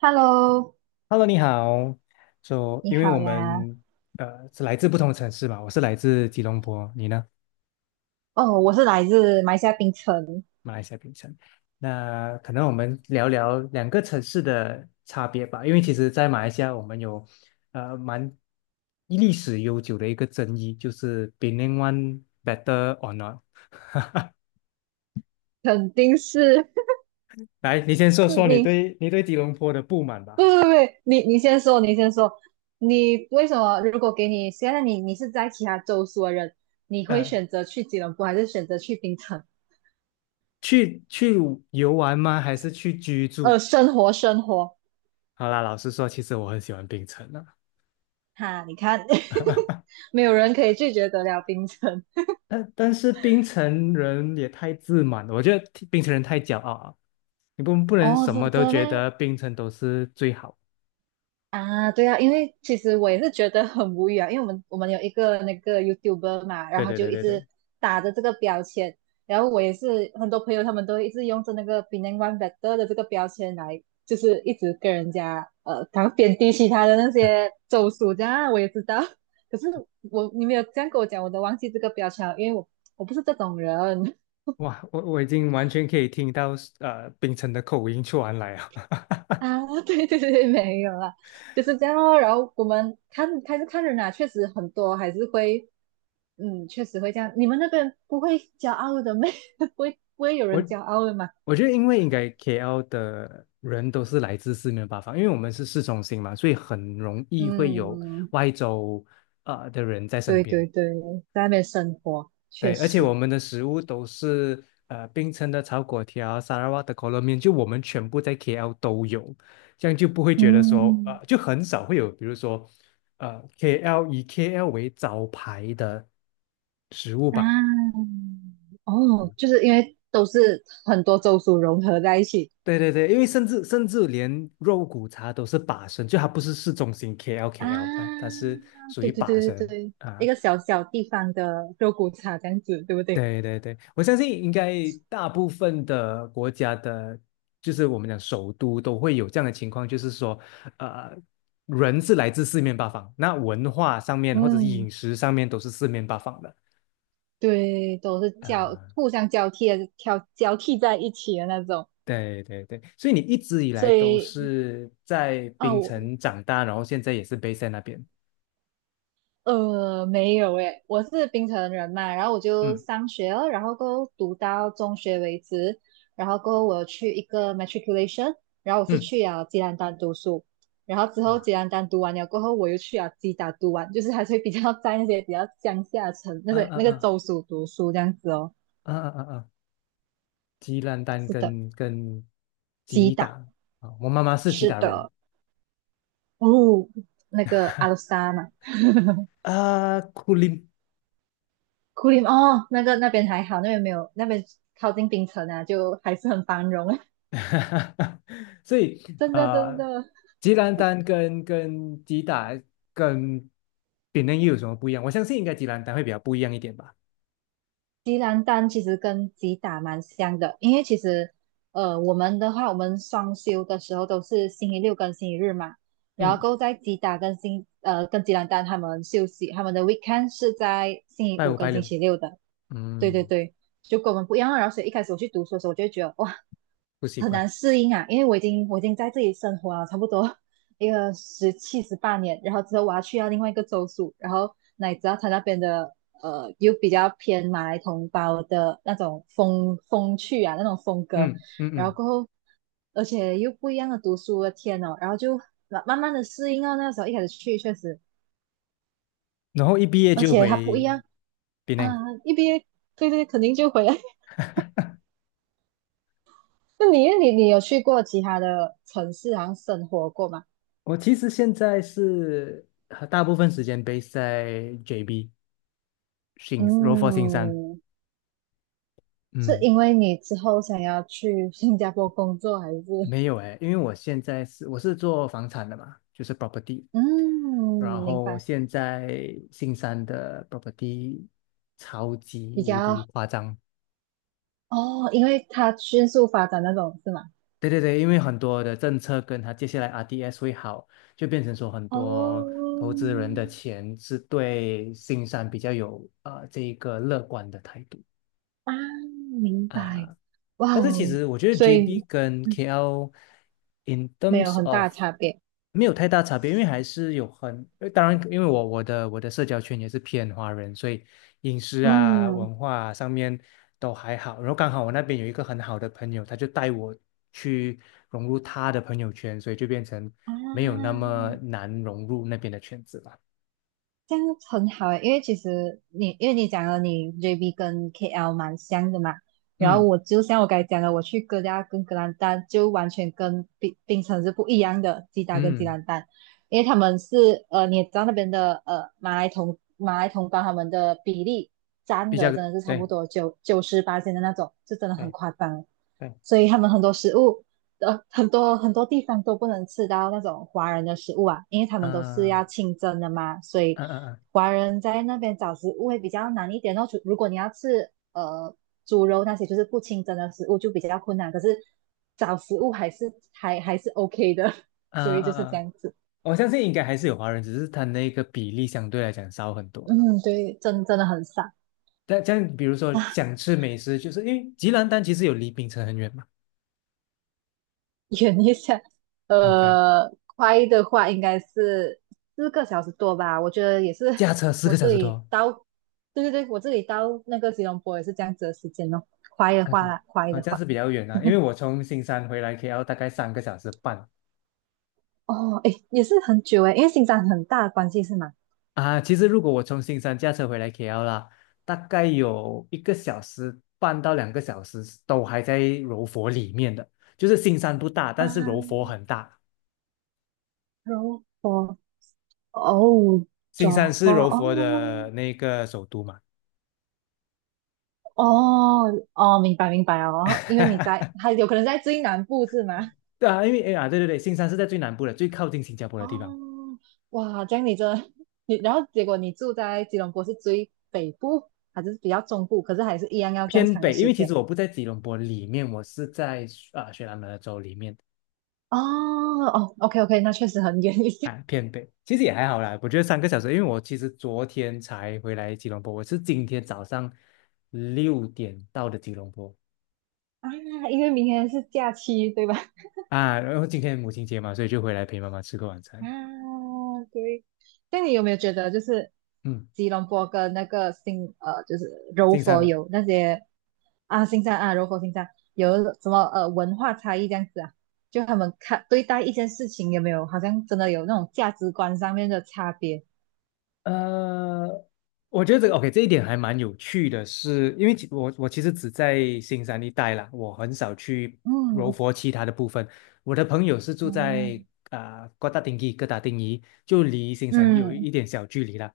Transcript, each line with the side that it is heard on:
right: Hello，
left: Hello，你好。就
right: 你
left: 因为我
right: 好呀。
left: 们是来自不同的城市嘛，我是来自吉隆坡，你呢？
right: 哦，我是来自马来西亚槟城，
left: 马来西亚槟城。那可能我们聊聊两个城市的差别吧，因为其实，在马来西亚我们有蛮历史悠久的一个争议，就是 p e n n g One better or not。
right: 肯定是
left: 来，你先说 说你
right: 你。
left: 对你对吉隆坡的不满
right: 不
left: 吧。
right: 不不，你先说，你先说。你为什么？如果给你现在你是在其他州属的人，你会
left: 呃，
right: 选择去吉隆坡，还是选择去槟城？
left: 去游玩吗？还是去居住？
right: 生活，
left: 好啦，老实说，其实我很喜欢槟城啊。
right: 哈，你看，没有人可以拒绝得了槟城。
left: 但是槟城人也太自满了，我觉得槟城人太骄傲了，你不能
right: 哦，
left: 什么
right: 是这
left: 都
right: 的
left: 觉
right: 咩？
left: 得槟城都是最好。
right: 啊，对啊，因为其实我也是觉得很无语啊，因为我们有一个那个 YouTuber 嘛，然
left: 对
right: 后
left: 对
right: 就
left: 对
right: 一
left: 对对，
right: 直打着这个标签，然后我也是很多朋友他们都一直用着那个 b e n a n g One Better 的这个标签来，就是一直跟人家然后贬低其他的那些州属这样啊我也知道，可是我你没有这样跟我讲，我都忘记这个标签了，因为我不是这种人。
left: 哇，我已经完全可以听到槟城的口音传来啊。
right: 啊，对对对，没有啦，就是这样哦。然后我们看开始看人啊，确实很多还是会，嗯，确实会这样。你们那边不会骄傲的没？不会有
left: 我
right: 人骄傲的嘛？
left: 我觉得因为应该 KL 的人都是来自四面八方，因为我们是市中心嘛，所以很容易会有
right: 嗯，
left: 外州的人在身
right: 对
left: 边。
right: 对对，在那边生活确
left: 对，而且
right: 实，
left: 我们的食物都是冰城的炒粿条、沙拉瓦的可乐面，就我们全部在 KL 都有，这样就不会觉得说
right: 嗯
left: 就很少会有，比如说KL 以 KL 为招牌的食物吧。
right: 啊，哦，就是因为都是很多州属融合在一起
left: 对对对，因为甚至连肉骨茶都是把生，就它不是市中心 KL，它
right: 啊，
left: 是属
right: 对
left: 于
right: 对
left: 把
right: 对对
left: 生
right: 对，一
left: 啊。
right: 个小小地方的肉骨茶这样子，对不对？
left: 对对对，我相信应该大部分的国家的，就是我们讲首都都会有这样的情况，就是说，呃，人是来自四面八方，那文化上面或者是
right: 嗯。
left: 饮食上面都是四面八方的。
right: 对，都是交
left: 呃，
right: 互相交替的，挑交替在一起的那种。
left: 对对对，所以你一直以来
right: 所
left: 都
right: 以
left: 是在
right: 啊，
left: 槟
right: 我
left: 城长大，然后现在也是 base 在那边。
right: 呃没有诶，我是槟城人嘛，然后我就
left: 嗯
right: 上学了，然后过后读到中学为止，然后过后我去一个 matriculation，然后我是
left: 嗯，
right: 去了吉兰丹读书，然后之后
left: 哇，
right: 吉兰丹读完了过后，我又去了吉打读完，就是还是会比较 在那些比较乡下城那
left: 嗯
right: 个那
left: 嗯
right: 个
left: 嗯
right: 州属读书这样子哦。
left: 嗯嗯嗯嗯，吉烂丹
right: 是的，
left: 跟
right: 吉
left: 吉打
right: 打，
left: 啊，我妈妈是吉
right: 是
left: 打人。
right: 的。哦，那个阿鲁沙嘛，
left: 啊，库林。
right: 库里哦，那个那边还好，那边没有，那边靠近冰城啊，就还是很繁荣，
left: 所以
right: 真的真
left: 呃，
right: 的。
left: 吉兰丹跟吉打跟比嫩又有什么不一样？我相信应该吉兰丹会比较不一样一点吧。
right: 吉兰丹其实跟吉打蛮像的，因为其实我们的话，我们双休的时候都是星期六跟星期日嘛，然后
left: 嗯，
right: 够在吉打跟吉兰丹他们休息，他们的 weekend 是在星期
left: 拜
right: 五
left: 五拜
right: 跟星
left: 六，
right: 期六的，对对
left: 嗯，
right: 对，就跟我们不一样啊。然后所以一开始我去读书的时候，我就会觉得哇，
left: 不习
right: 很
left: 惯。
right: 难适应啊，因为我已经在这里生活了差不多 一个十七十八年，然后之后我要去到另外一个州属，然后乃知道他那边的又比较偏马来同胞的那种风趣啊那种风格，
left: 嗯嗯
right: 然后
left: 嗯，
right: 过后而且又不一样的读书的天哦，然后就慢慢的适应到那时候一开始去确实，
left: 然后一毕业
right: 而
left: 就
right: 且它不一
left: 回
right: 样
left: 比
right: 啊，
left: 嫩。
right: 一毕业对对肯定就回来。那你有去过其他的城市，好像生活过吗？
left: 我其实现在是大部分时间 base 在 JB 新罗佛新山。
right: 嗯，是
left: 嗯。
right: 因为你之后想要去新加坡工作，还是
left: 没有哎，因为我现在是我是做房产的嘛，就是 property,
right: 嗯，
left: 然
right: 明
left: 后
right: 白，
left: 现在新山的 property 超级
right: 比
left: 无敌
right: 较
left: 夸张。
right: 哦，因为它迅速发展那种是吗？
left: 对对对，因为很多的政策跟它接下来 RDS 会好，就变成说很多
right: 哦，
left: 投资人的钱是对新山比较有这一个乐观的态度。
right: 啊，明白，
left: 啊，
right: 哇
left: 但是其
right: 哦，
left: 实我觉得
right: 所以
left: JB 跟
right: 嗯
left: KL in
right: 没有
left: terms
right: 很大
left: of
right: 差别，
left: 没有太大差别，因为还是有很，当然，因为我的社交圈也是偏华人，所以饮食啊、
right: 嗯
left: 文化啊上面都还好。然后刚好我那边有一个很好的朋友，他就带我去融入他的朋友圈，所以就变成没有那
right: 啊，
left: 么难融入那边的圈子了。
right: 这样很好诶，因为其实你因为你讲了你 JB 跟 KL 蛮像的嘛，然后
left: 嗯
right: 我就像我刚才讲的，我去哥家跟格兰丹就完全跟冰城是不一样的，吉打跟吉
left: 嗯，
right: 兰丹，因为他们是你也知道那边的马来同胞他们的比例占
left: 比较
right: 的真的是差不
left: 对
right: 多九九十八斤的那种，就真的很
left: 对
right: 夸张，
left: 对，
right: 所以他们很多食物很多地方都不能吃到那种华人的食物啊，因为他们都是
left: 啊
right: 要清蒸的嘛，所以
left: 啊啊啊
right: 华人在那边找食物会比较难一点哦。除如果你要吃猪肉那些就是不清蒸的食物就比较困难，可是找食物还是 OK 的，
left: 啊
right: 所以
left: 啊
right: 就是这
left: 啊。
right: 样子。
left: 我相信应该还是有华人，只是他那个比例相对来讲少很多了。
right: 嗯，对，真真的很少。
left: 但这样，比如说
right: 啊。
left: 想吃美食，就是因为吉兰丹其实有离槟城很远嘛
right: 远一下，
left: ，OK,
right: 快的话应该是四个小时多吧。我觉得也是，
left: 驾车四
right: 我
left: 个小
right: 这
left: 时
right: 里
left: 多
right: 到，对对对，我这里到那个吉隆坡也是这样子的时间哦。快的
left: ，OK,
right: 话啦，快
left: 啊，
right: 的
left: 这样
right: 话，
left: 是比较远啊。因为我从新山回来 k 要大概3个小时半
right: 哦，诶，也是很久诶，因为新疆很大的关系是吗？
left: 啊。其实如果我从新山驾车回来 KL 啦，大概有1个小时半到2个小时都还在柔佛里面的，就是新山不大，
right: 啊，
left: 但是柔佛很大。
right: 柔佛，哦 j
left: 新山
right: o
left: 是柔
right: 哦，
left: 佛的那个首都嘛。
right: 哦，哦，明白明白哦，因为你 在，还有可能在最南部是吗？
left: 对啊，因为哎呀，对对对，新山是在最南部的，最靠近新加坡的地方，
right: 哦，哇，这样你真的 你，然后结果你住在吉隆坡是最北部，还是比较中部，可是还是一样要这样
left: 偏
right: 长的
left: 北。因
right: 时
left: 为其
right: 间。
left: 实我不在吉隆坡里面，我是在雪兰莪州里面
right: 哦哦，OK OK，那确实很远一些
left: 啊偏北。其实也还好啦，我觉得三个小时，因为我其实昨天才回来吉隆坡，我是今天早上6点到的吉隆坡
right: 啊，因为明天是假期，对吧？
left: 啊，然后今天母亲节嘛，所以就回来陪妈妈吃个晚
right: 啊，
left: 餐。
right: 对。那你有没有觉得，就是
left: 嗯，
right: 吉隆坡跟那个，就是柔
left: 进山
right: 佛
left: 吧。
right: 有那些啊，新山啊，柔佛新山有什么文化差异这样子啊？就他们看对待一件事情有没有，好像真的有那种价值观上面的差别？
left: 呃，我觉得这个 OK,这一点还蛮有趣的是，因为我其实只在新山一带啦，我很少去柔
right: 嗯
left: 佛其他的部分。我的朋友是住在
right: 嗯
left: 哥打丁基、哥打丁尼，就离新山有
right: 嗯。
left: 一点小距离啦。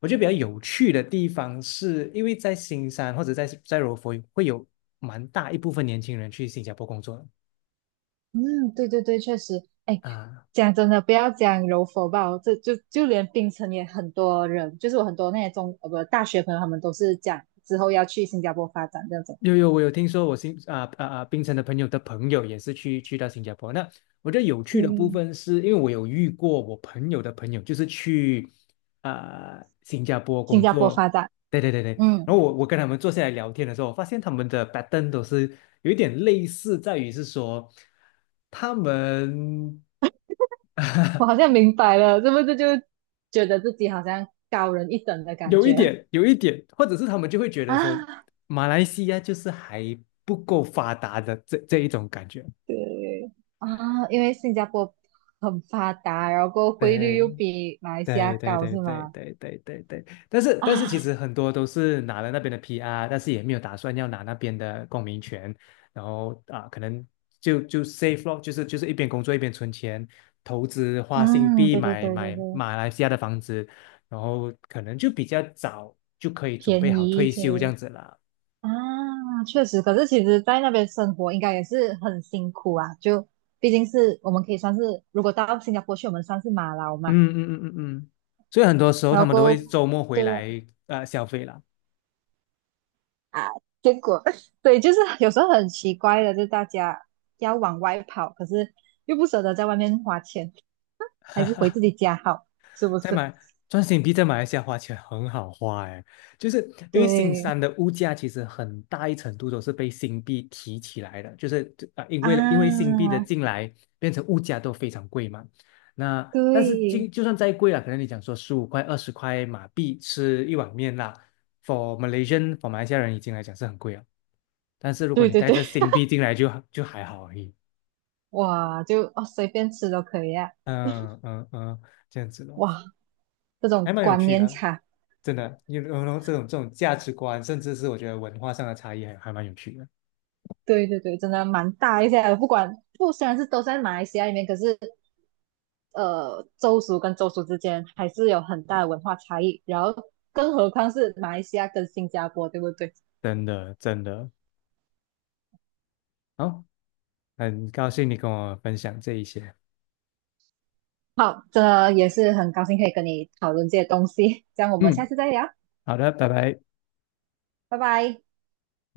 left: 我觉得比较有趣的地方是，因为在新山或者在柔佛会有蛮大一部分年轻人去新加坡工作
right: 嗯，对对对，确实，哎，
left: 啊、
right: 讲真的，不要讲柔佛吧，这就就连槟城也很多人，就是我很多那些中呃不大学朋友，他们都是讲之后要去新加坡发展这种，
left: 有，我有听说我新啊啊啊，槟城的朋友的朋友也是去到新加坡。那我觉得有趣的部
right: 对，
left: 分是，因为我有遇过我朋友的朋友，就是去新加坡
right: 新
left: 工
right: 加坡发
left: 作。
right: 展，
left: 对对对对，然后
right: 嗯，
left: 我跟他们坐下来聊天的时候，我发现他们的 pattern 都是有一点类似，在于是说他们。
right: 我好像 明白了，是不是就觉得自己好像高人一等的感
left: 有一
right: 觉
left: 点有一点，或者是他们就会觉 得说
right: 啊
left: 马来西亚就是还不够发达的这一种感觉。
right: 对，啊，因为新加坡很发达，然后汇率
left: 对
right: 又比马来西亚
left: 对对
right: 高，
left: 对
right: 是
left: 对
right: 吗？
left: 对对对对，但是其
right: 啊，
left: 实很多都是拿了那边的 PR,但是也没有打算要拿那边的公民权，然后啊，可能就 s a f e 咯，就是一边工作一边存钱，投资花新
right: 嗯，
left: 币
right: 对对
left: 买
right: 对对
left: 买
right: 对，
left: 马来西亚的房子，然后可能就比较早就可以准备
right: 便
left: 好
right: 宜一
left: 退
right: 些。
left: 休这样子啦。
right: 啊，确实，可是其实，在那边生活应该也是很辛苦啊。就毕竟是我们可以算是，如果到新加坡去，我们算是马劳嘛。
left: 嗯嗯嗯嗯嗯，所以很多时候
right: 然
left: 他
right: 后
left: 们都
right: 过
left: 会
right: 后，
left: 周末回
right: 对呀
left: 来消费啦。
right: 啊，啊结果 对，就是 有时候很奇怪的，就大家要往外跑，可是又不舍得在外面花钱，还是回自己家好，是不
left: 在
right: 是？
left: 马赚新币在马来西亚花钱很好花哎，就是因为新
right: 对
left: 山的物价其实很大一程度都是被新币提起来的，就是因为新
right: 啊，
left: 币的进来变成物价都非常贵嘛。那但是就
right: 对
left: 就算再贵了，可能你讲说15块20块马币吃一碗面啦，for 马来西亚人已经来讲是很贵了，但是如果
right: 对
left: 你
right: 对
left: 带
right: 对，
left: 着新币进来就还好而已，
right: 哇，就哦随便吃都可以啊，
left: 嗯嗯嗯，这样子咯，
right: 哇，这
left: 还
right: 种
left: 蛮有
right: 观
left: 趣
right: 念
left: 的。
right: 差。
left: 真的，有这种价值观，甚至是我觉得文化上的差异还蛮有趣的，
right: 对对对，真的蛮大一些。的。不管不虽然是都在马来西亚里面，可是州属跟州属之间还是有很大的文化差异。然后，更何况是马来西亚跟新加坡，对不对？
left: 真的真的。好，很高兴你跟我分享这一些。
right: 好，这也是很高兴可以跟你讨论这些东西。这样我们下
left: 嗯，
right: 次再聊，
left: 好的，拜拜。
right: 拜拜。